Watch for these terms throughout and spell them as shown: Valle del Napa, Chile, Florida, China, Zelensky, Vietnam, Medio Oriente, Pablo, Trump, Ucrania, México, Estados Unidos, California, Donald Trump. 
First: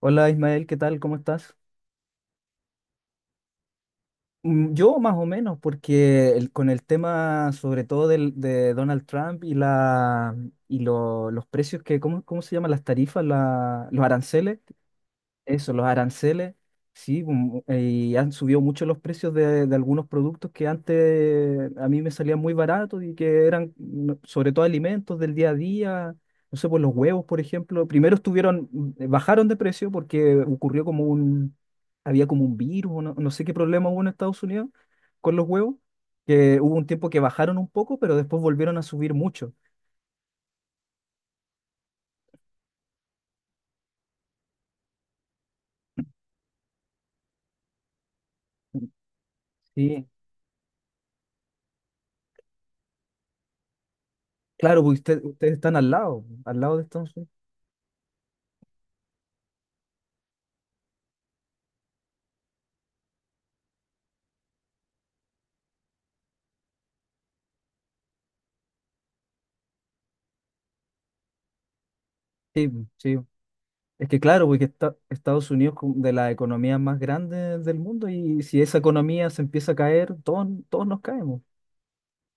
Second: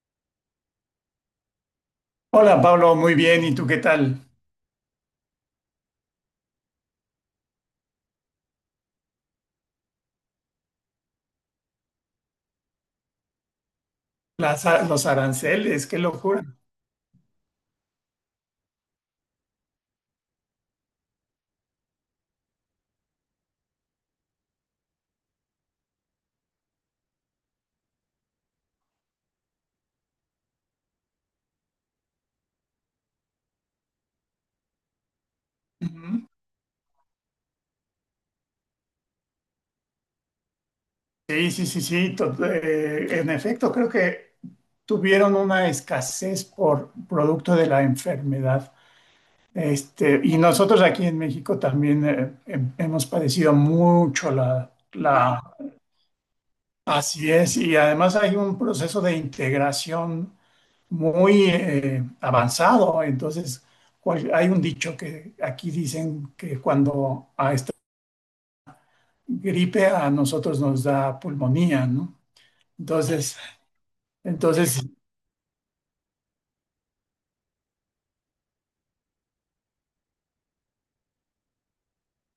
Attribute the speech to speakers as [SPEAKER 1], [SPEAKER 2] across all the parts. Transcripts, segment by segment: [SPEAKER 1] Hola Ismael, ¿qué tal? ¿Cómo estás?
[SPEAKER 2] Hola Pablo, muy bien. ¿Y tú qué tal?
[SPEAKER 1] Mm, yo más o menos, porque con el tema sobre todo de Donald Trump y, la, y los precios que, ¿cómo, cómo se llaman las tarifas, los aranceles?
[SPEAKER 2] Los
[SPEAKER 1] Eso, los
[SPEAKER 2] aranceles, qué locura.
[SPEAKER 1] aranceles, sí, y han subido mucho los precios de algunos productos que antes a mí me salían muy baratos y que eran sobre todo alimentos del día a día, no sé, pues los huevos, por ejemplo, primero estuvieron, bajaron de precio porque ocurrió como había como un virus, o no, no sé qué problema hubo en Estados Unidos con los huevos,
[SPEAKER 2] Ujú.
[SPEAKER 1] que hubo un tiempo que bajaron un poco, pero después volvieron a subir mucho.
[SPEAKER 2] Sí, sí, sí, sí. En efecto, creo que tuvieron una escasez por producto de la enfermedad.
[SPEAKER 1] Sí,
[SPEAKER 2] Este, y nosotros aquí en México también hemos padecido mucho la,
[SPEAKER 1] claro, pues ustedes
[SPEAKER 2] la...
[SPEAKER 1] están al lado de Estados
[SPEAKER 2] Así
[SPEAKER 1] Unidos.
[SPEAKER 2] es. Y además hay un proceso de integración muy avanzado. Entonces, hay un dicho que aquí dicen que cuando a gripe a nosotros nos da pulmonía, ¿no?
[SPEAKER 1] Sí, sí.
[SPEAKER 2] Entonces,
[SPEAKER 1] Es que claro, porque
[SPEAKER 2] entonces
[SPEAKER 1] Estados Unidos es como de las economías más grandes del mundo, y si esa economía se empieza a caer, todos nos caemos.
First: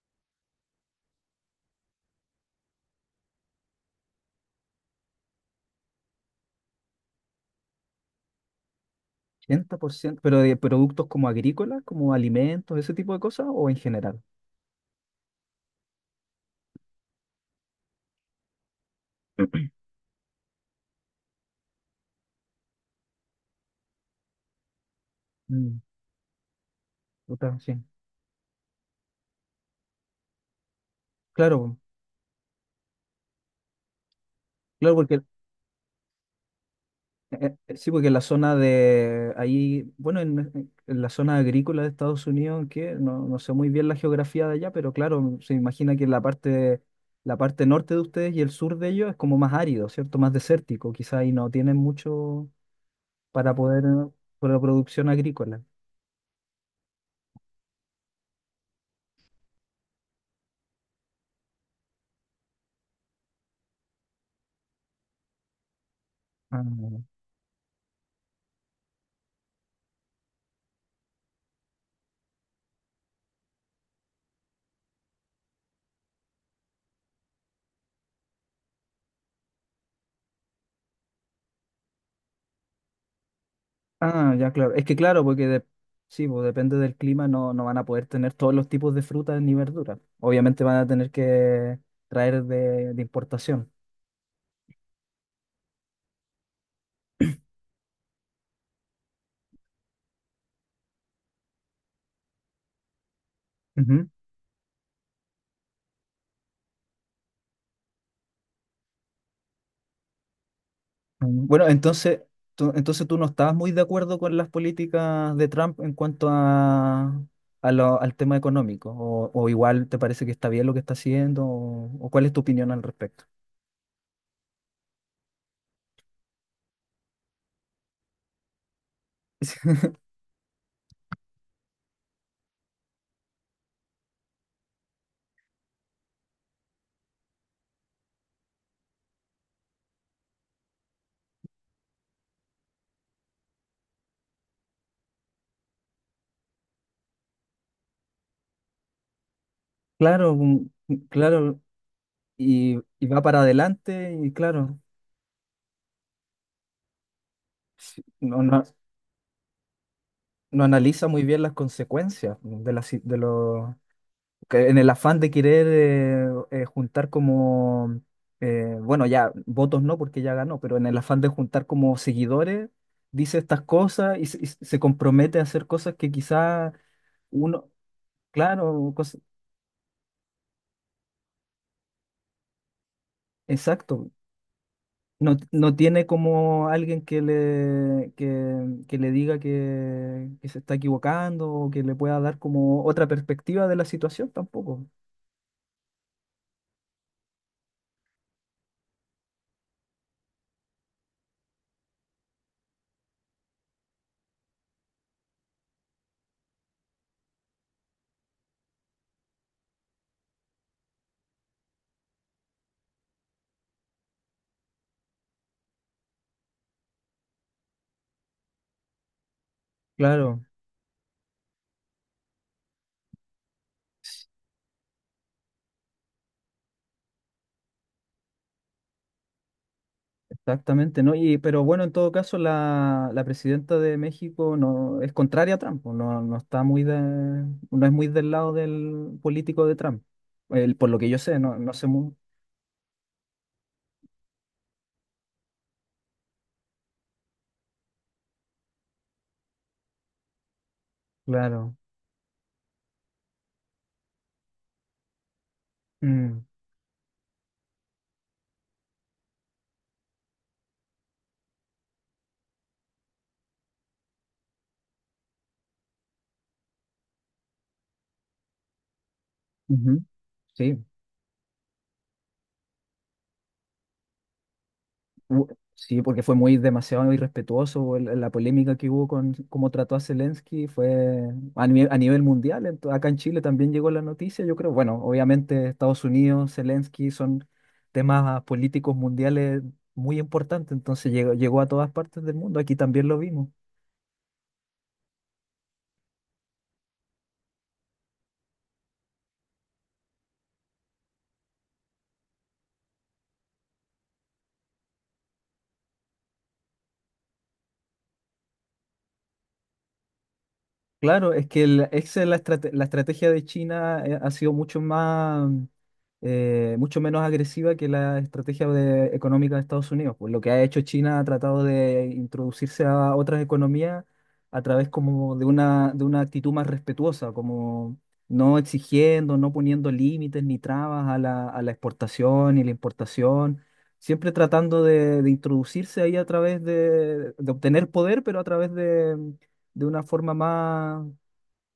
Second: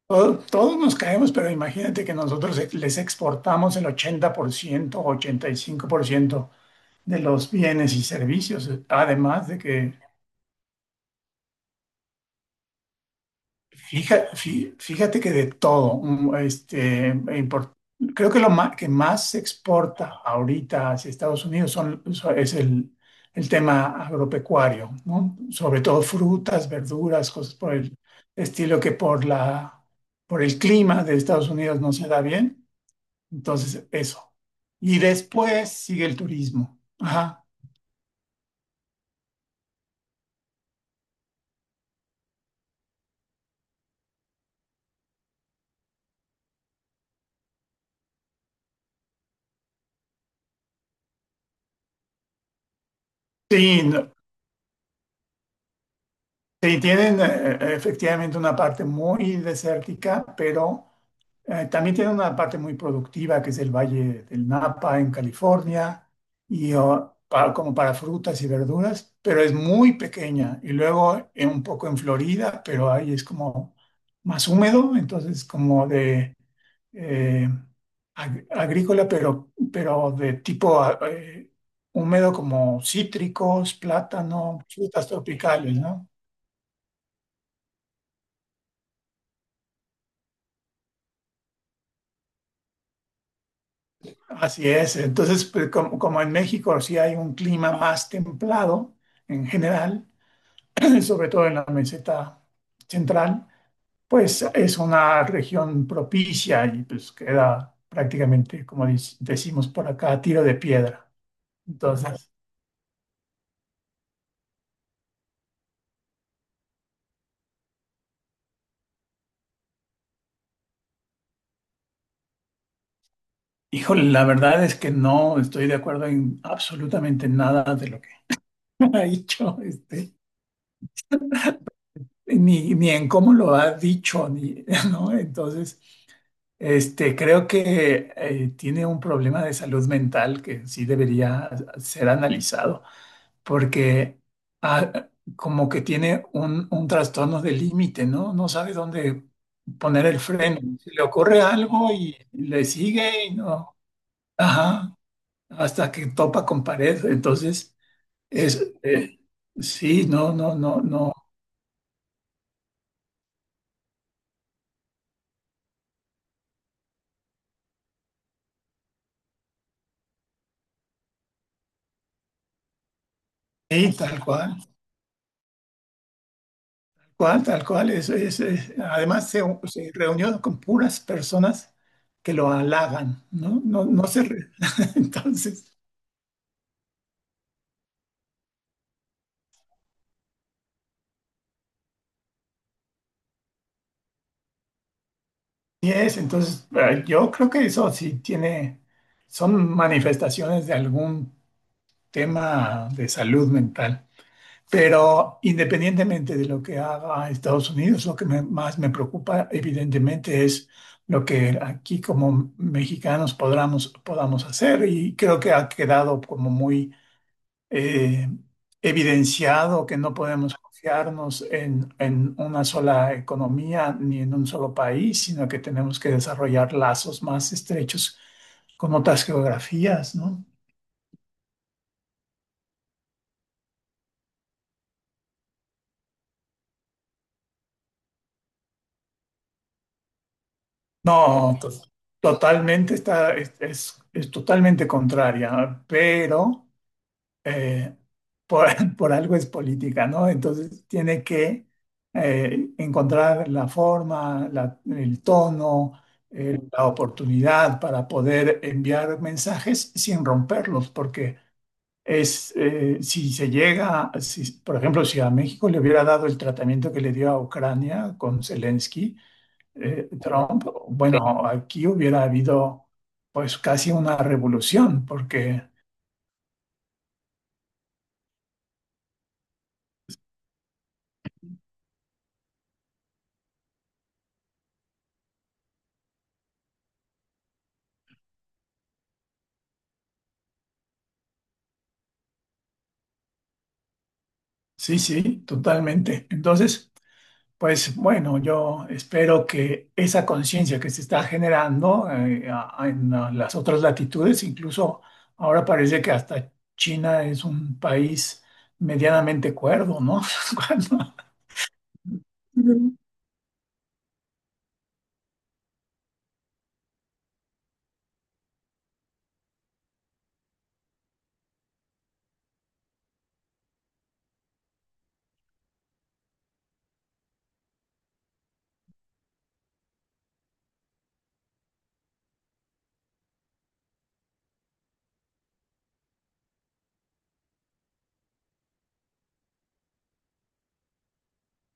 [SPEAKER 2] todos nos caemos, pero imagínate que nosotros les exportamos el 80%, 85% de los bienes y servicios, además de
[SPEAKER 1] ochenta por
[SPEAKER 2] que
[SPEAKER 1] ciento. pero de productos como agrícolas, como alimentos, ese tipo de cosas, o en general.
[SPEAKER 2] Fíjate, que de todo, import- creo que que más se exporta ahorita hacia Estados Unidos es el tema agropecuario, ¿no?
[SPEAKER 1] Mm,
[SPEAKER 2] Sobre todo frutas, verduras, cosas
[SPEAKER 1] puta,
[SPEAKER 2] por
[SPEAKER 1] sí.
[SPEAKER 2] el estilo que por por el clima de Estados
[SPEAKER 1] Claro, po.
[SPEAKER 2] Unidos no se da bien. Entonces, eso.
[SPEAKER 1] Claro,
[SPEAKER 2] Y
[SPEAKER 1] porque
[SPEAKER 2] después sigue el turismo. Ajá.
[SPEAKER 1] Sí, porque en la zona de ahí, bueno, en la zona agrícola de Estados Unidos, que no, no sé muy bien la geografía de allá, pero claro, se imagina que la parte norte de ustedes y el sur de ellos es como más árido, ¿cierto? Más desértico, quizá ahí no tienen mucho para
[SPEAKER 2] Sí,
[SPEAKER 1] poder,
[SPEAKER 2] no-
[SPEAKER 1] para la producción agrícola.
[SPEAKER 2] Sí, tienen efectivamente una parte muy desértica, pero... también tiene una parte muy productiva que es el Valle del Napa en California,
[SPEAKER 1] Ah,
[SPEAKER 2] como para frutas y verduras, pero es muy pequeña. Y luego un poco en Florida, pero ahí es como más húmedo, entonces como eh, agrícola, pero de tipo húmedo, como cítricos,
[SPEAKER 1] ah, ya,
[SPEAKER 2] plátano,
[SPEAKER 1] claro. Es que
[SPEAKER 2] frutas
[SPEAKER 1] claro, porque
[SPEAKER 2] tropicales, ¿no?
[SPEAKER 1] sí, pues depende del clima, no, no van a poder tener todos los tipos de frutas ni verduras. Obviamente van a tener que traer de importación.
[SPEAKER 2] Así es. Entonces, pues, como en México sí hay un clima más templado en general, sobre todo en la meseta central,
[SPEAKER 1] Ujú.
[SPEAKER 2] pues es una región propicia y pues queda prácticamente, como decimos por acá, a tiro de piedra.
[SPEAKER 1] Bueno, entonces,
[SPEAKER 2] Entonces,
[SPEAKER 1] entonces tú no estabas muy de acuerdo con las políticas de Trump en cuanto a, al tema económico, o igual te parece que está bien lo que está haciendo, o cuál es tu opinión al respecto.
[SPEAKER 2] híjole, la verdad es que no estoy de acuerdo en absolutamente nada de lo que ha dicho, este, ni en cómo lo ha dicho, ni, ¿no? Entonces... Este, creo que tiene un problema de salud mental que sí debería ser analizado, porque ah, como que tiene un trastorno de límite, ¿no? No sabe dónde poner el
[SPEAKER 1] Claro,
[SPEAKER 2] freno.
[SPEAKER 1] mm,
[SPEAKER 2] Se
[SPEAKER 1] mm,
[SPEAKER 2] le ocurre
[SPEAKER 1] claro,
[SPEAKER 2] algo y le
[SPEAKER 1] y va
[SPEAKER 2] sigue y
[SPEAKER 1] para
[SPEAKER 2] no.
[SPEAKER 1] adelante y claro,
[SPEAKER 2] Ajá, hasta que topa con pared. Entonces,
[SPEAKER 1] sí,
[SPEAKER 2] es, eh, sí, no, no,
[SPEAKER 1] no
[SPEAKER 2] no,
[SPEAKER 1] analiza
[SPEAKER 2] no.
[SPEAKER 1] muy bien las consecuencias de, la si- de, lo- que, en el afán de querer juntar como, bueno, ya votos no porque ya ganó, pero en el afán de juntar como seguidores, dice estas
[SPEAKER 2] Sí,
[SPEAKER 1] cosas
[SPEAKER 2] tal
[SPEAKER 1] y y
[SPEAKER 2] cual.
[SPEAKER 1] se compromete a hacer cosas que quizá
[SPEAKER 2] Tal
[SPEAKER 1] uno,
[SPEAKER 2] cual. Eso es,
[SPEAKER 1] claro,
[SPEAKER 2] además, se reunió con puras personas que lo halagan, ¿no?
[SPEAKER 1] exacto, no, no
[SPEAKER 2] Entonces,
[SPEAKER 1] tiene como alguien que que le diga que se está equivocando, o que le pueda dar como otra perspectiva de la situación tampoco.
[SPEAKER 2] yo creo que eso sí tiene. Son manifestaciones de algún tema de salud mental. Pero independientemente de lo que haga Estados Unidos, lo que más me preocupa, evidentemente, es lo que aquí como mexicanos podamos hacer. Y creo que ha quedado como muy eh, evidenciado que no
[SPEAKER 1] Claro.
[SPEAKER 2] podemos confiarnos en una sola economía ni en un solo país, sino que tenemos que desarrollar lazos más estrechos con otras geografías, ¿no?
[SPEAKER 1] Exactamente, ¿no? Y, pero bueno, en todo caso, la presidenta de México no es contraria a Trump, pues, no, no está muy de, no es muy del lado del político de Trump. Por lo que yo sé, no,
[SPEAKER 2] No, to-
[SPEAKER 1] no sé muy
[SPEAKER 2] Totalmente está, es totalmente contraria, pero eh, por, por algo es política, ¿no? Entonces tiene que
[SPEAKER 1] claro.
[SPEAKER 2] encontrar la forma, el tono,
[SPEAKER 1] Mm,
[SPEAKER 2] la oportunidad para poder enviar mensajes sin romperlos, porque si se llega, si, por ejemplo, si a México le hubiera dado el tratamiento que le dio a Ucrania con Zelensky,
[SPEAKER 1] ujú,
[SPEAKER 2] Trump. Sí,
[SPEAKER 1] sí.
[SPEAKER 2] bueno, aquí hubiera habido pues casi una revolución,
[SPEAKER 1] u-
[SPEAKER 2] porque
[SPEAKER 1] sí, porque fue muy demasiado irrespetuoso la polémica que hubo con cómo trató a Zelensky, fue a nivel mundial, acá en Chile también llegó la noticia, yo creo, bueno, obviamente Estados Unidos, Zelensky son temas políticos mundiales muy importantes, entonces llegó, llegó a todas partes del mundo, aquí también lo vimos.
[SPEAKER 2] sí, sí, totalmente. Entonces, pues bueno, yo espero que esa conciencia que se está generando en las otras latitudes, incluso ahora parece que hasta China es un país medianamente cuerdo, ¿no? Cuando-
[SPEAKER 1] Claro, es que el, esa es la, la
[SPEAKER 2] Ujú.
[SPEAKER 1] estrategia de China ha sido mucho más, mucho menos agresiva que la estrategia económica de Estados Unidos. Pues lo que ha hecho China ha tratado de introducirse a otras economías a través como de de una actitud más respetuosa, como no exigiendo, no poniendo límites ni trabas a a la exportación y la importación, siempre tratando de introducirse ahí a través de obtener poder, pero a través de una forma más,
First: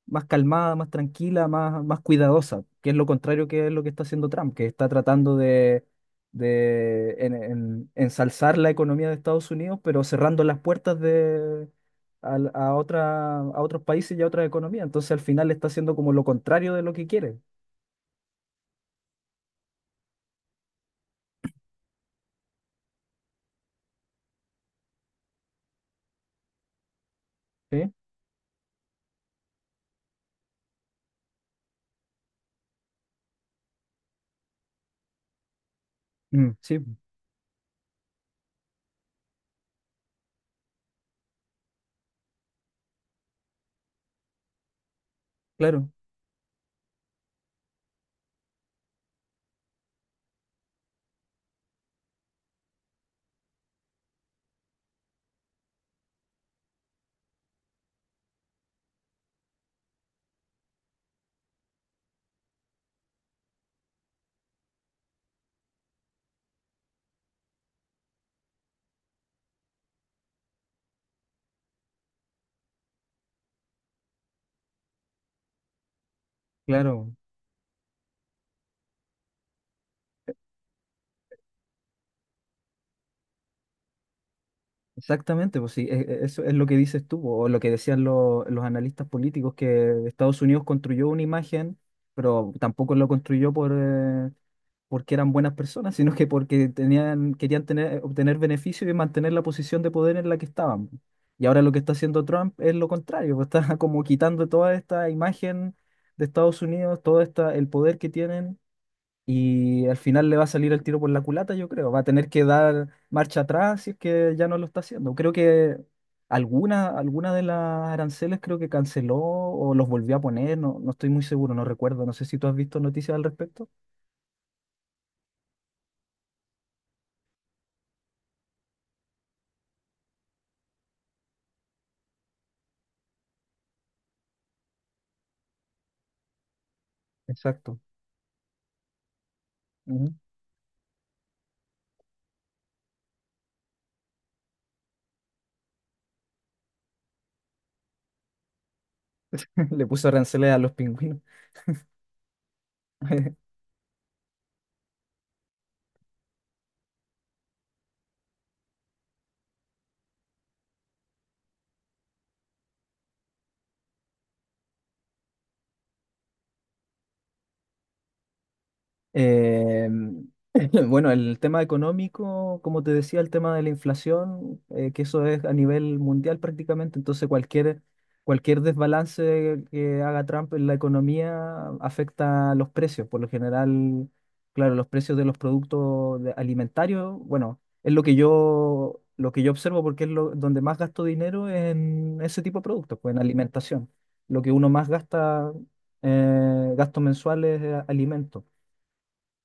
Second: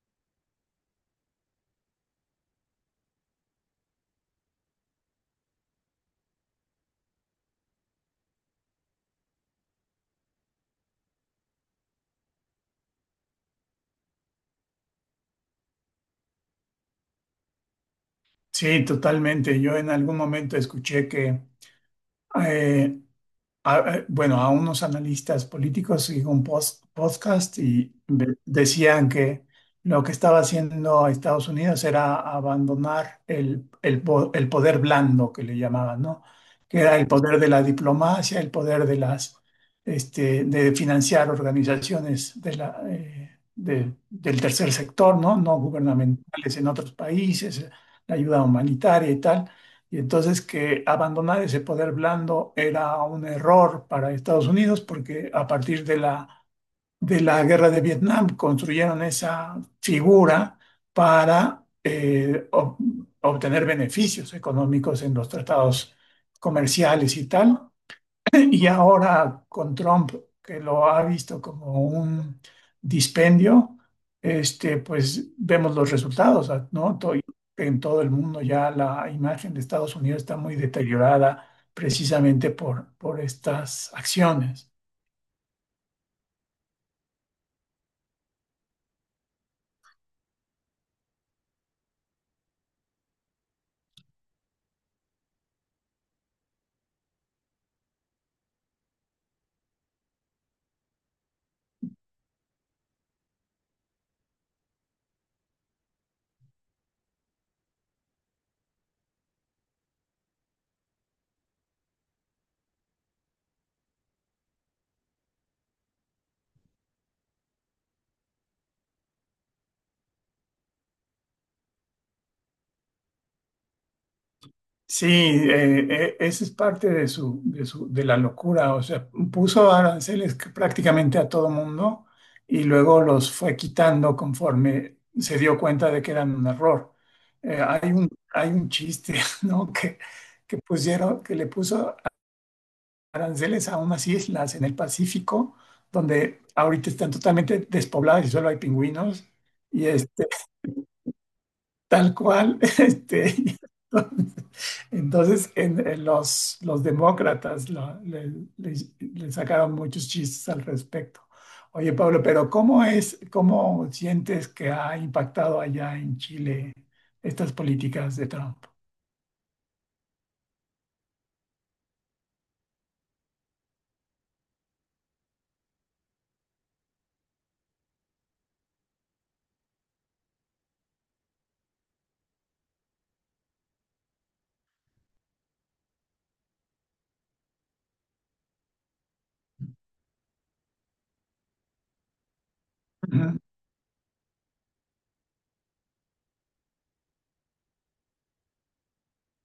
[SPEAKER 1] más calmada, más tranquila, más, más cuidadosa, que es lo contrario que es lo que está haciendo Trump, que está tratando de ensalzar la economía de Estados Unidos, pero cerrando las puertas de, a otros países y a otras economías. Entonces al final está haciendo como lo contrario de lo que quiere.
[SPEAKER 2] Sí, totalmente. Yo en algún momento escuché que eh, bueno, a unos analistas políticos y un podcast
[SPEAKER 1] ¿Sí?
[SPEAKER 2] y decían que lo que estaba haciendo Estados Unidos era abandonar el poder blando que le llamaban, ¿no?
[SPEAKER 1] Mm, sí,
[SPEAKER 2] Que era el poder de la diplomacia, el poder de las, este, de financiar organizaciones de del tercer sector, ¿no? No
[SPEAKER 1] claro,
[SPEAKER 2] gubernamentales en otros países, la ayuda humanitaria y tal, y entonces que abandonar ese poder blando era un error para Estados Unidos porque a partir de de la guerra de Vietnam construyeron esa figura para obtener beneficios económicos en los tratados comerciales y tal. Y ahora con Trump, que lo ha visto como un dispendio, este, pues vemos los resultados, ah, ¿no?
[SPEAKER 1] claro.
[SPEAKER 2] To- En todo el mundo ya la imagen de Estados Unidos está muy deteriorada precisamente por estas acciones.
[SPEAKER 1] Exactamente, pues sí, eso es lo que dices tú, o lo que decían los analistas políticos, que Estados Unidos construyó una imagen, pero tampoco lo construyó por, porque eran buenas personas, sino que porque tenían, querían tener, obtener beneficio y mantener la posición de poder en la que estaban. Y ahora lo que está haciendo Trump es lo contrario, pues está como quitando toda esta imagen de Estados Unidos, todo esta, el poder que tienen, y al final le va a salir el tiro por la culata, yo creo. Va a tener que dar marcha atrás si es que ya no lo está haciendo. Creo que alguna de las aranceles creo que canceló o los volvió a poner, no, no estoy muy seguro, no recuerdo. No sé si tú has visto noticias al respecto.
[SPEAKER 2] Sí, esa es parte de su, de la locura. O sea, puso aranceles que prácticamente a todo mundo y luego los fue quitando conforme se dio cuenta de que eran un error.
[SPEAKER 1] Exacto.
[SPEAKER 2] Hay un chiste, ¿no?
[SPEAKER 1] Ujú.
[SPEAKER 2] Que pusieron, que le puso aranceles a unas islas en el Pacífico, donde ahorita están totalmente despobladas y solo hay pingüinos.
[SPEAKER 1] Le
[SPEAKER 2] Y
[SPEAKER 1] puso
[SPEAKER 2] este,
[SPEAKER 1] aranceles a los pingüinos.
[SPEAKER 2] tal cual, este, y entonces, entonces, en los demócratas le sacaron muchos chistes al respecto. Oye, Pablo, pero ¿cómo es, cómo sientes que ha impactado allá en Chile estas políticas de Trump?
[SPEAKER 1] Eh, bueno, el tema económico, como te decía, el tema de la inflación, que eso es a nivel mundial prácticamente, entonces cualquier desbalance que haga Trump en la economía afecta a los precios. Por lo general, claro, los precios de los productos alimentarios, bueno, es lo que yo observo, porque es lo, donde más gasto dinero es en ese tipo de productos, pues en
[SPEAKER 2] Ujú.
[SPEAKER 1] alimentación. Lo que uno más gasta, gastos mensuales, es alimentos.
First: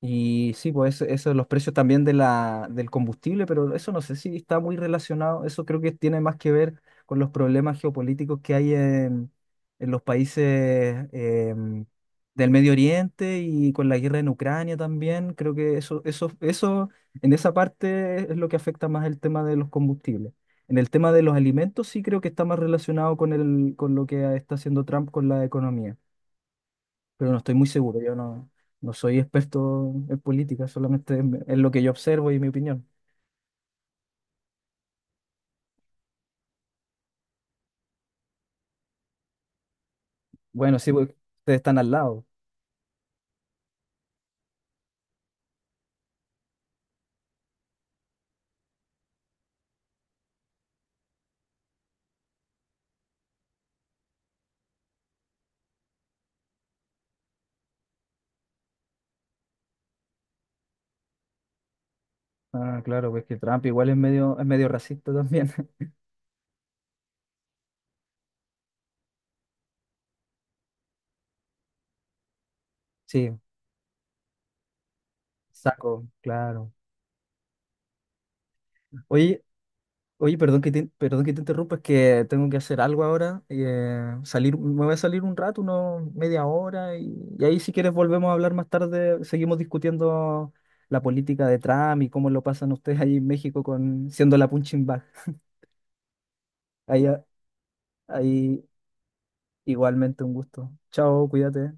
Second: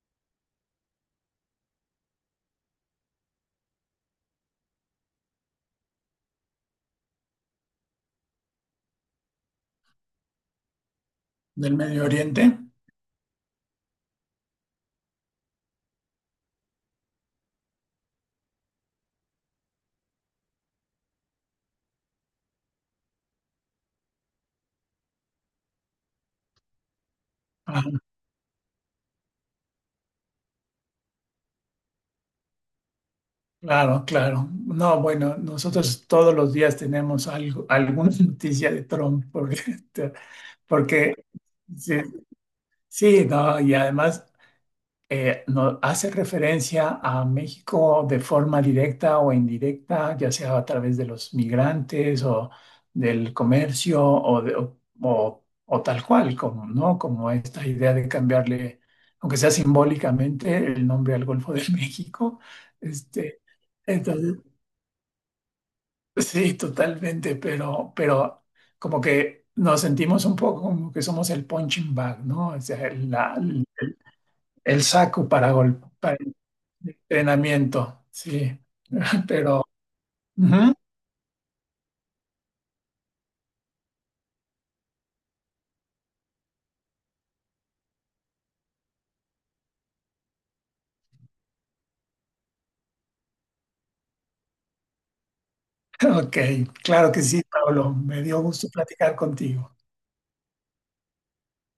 [SPEAKER 1] Y sí, pues eso, los precios también de la, del combustible, pero eso no sé si está muy relacionado, eso creo que tiene más que ver con los problemas geopolíticos que hay en los países
[SPEAKER 2] ¿Del
[SPEAKER 1] em,
[SPEAKER 2] Medio
[SPEAKER 1] del
[SPEAKER 2] Oriente?
[SPEAKER 1] Medio Oriente, y con la guerra en Ucrania también, creo que eso, en esa parte es lo que afecta más el tema de los combustibles. En el tema de los alimentos sí creo que está más relacionado con el, con lo que está haciendo Trump con la economía, pero no estoy muy
[SPEAKER 2] Ah,
[SPEAKER 1] seguro. Yo no, no soy experto en política, solamente en lo que yo observo y mi opinión.
[SPEAKER 2] claro, claro. No, bueno, nosotros todos los días tenemos algo, alguna noticia de Trump, porque,
[SPEAKER 1] Bueno, sí, porque
[SPEAKER 2] porque
[SPEAKER 1] ustedes están al
[SPEAKER 2] sí,
[SPEAKER 1] lado.
[SPEAKER 2] sí, no, y además hace referencia a México de forma directa o indirecta, ya sea a través de los migrantes o del comercio o, de- o tal cual, como, ¿no? Como esta idea de cambiarle, aunque sea simbólicamente, el nombre al Golfo de México.
[SPEAKER 1] Ah, claro, pues que
[SPEAKER 2] Este,
[SPEAKER 1] Trump igual
[SPEAKER 2] entonces,
[SPEAKER 1] es medio racista también.
[SPEAKER 2] sí, totalmente, pero como que nos sentimos un poco como que somos el punching bag, ¿no? O sea,
[SPEAKER 1] Sí,
[SPEAKER 2] la, el saco para golpe,
[SPEAKER 1] saco,
[SPEAKER 2] para
[SPEAKER 1] claro.
[SPEAKER 2] entrenamiento, sí.
[SPEAKER 1] Oye,
[SPEAKER 2] Pero,
[SPEAKER 1] oye,
[SPEAKER 2] ujú,
[SPEAKER 1] perdón que te interrumpa, es que tengo que hacer algo ahora, y, salir, me voy a salir un rato, unos media hora, y ahí si quieres volvemos a hablar más tarde, seguimos discutiendo la política de Trump y cómo lo pasan ustedes ahí en México con siendo la punching bag.
[SPEAKER 2] ok,
[SPEAKER 1] Ahí,
[SPEAKER 2] claro que sí, Pablo, me dio
[SPEAKER 1] ahí
[SPEAKER 2] gusto platicar contigo.
[SPEAKER 1] igualmente un gusto. Chao, cuídate.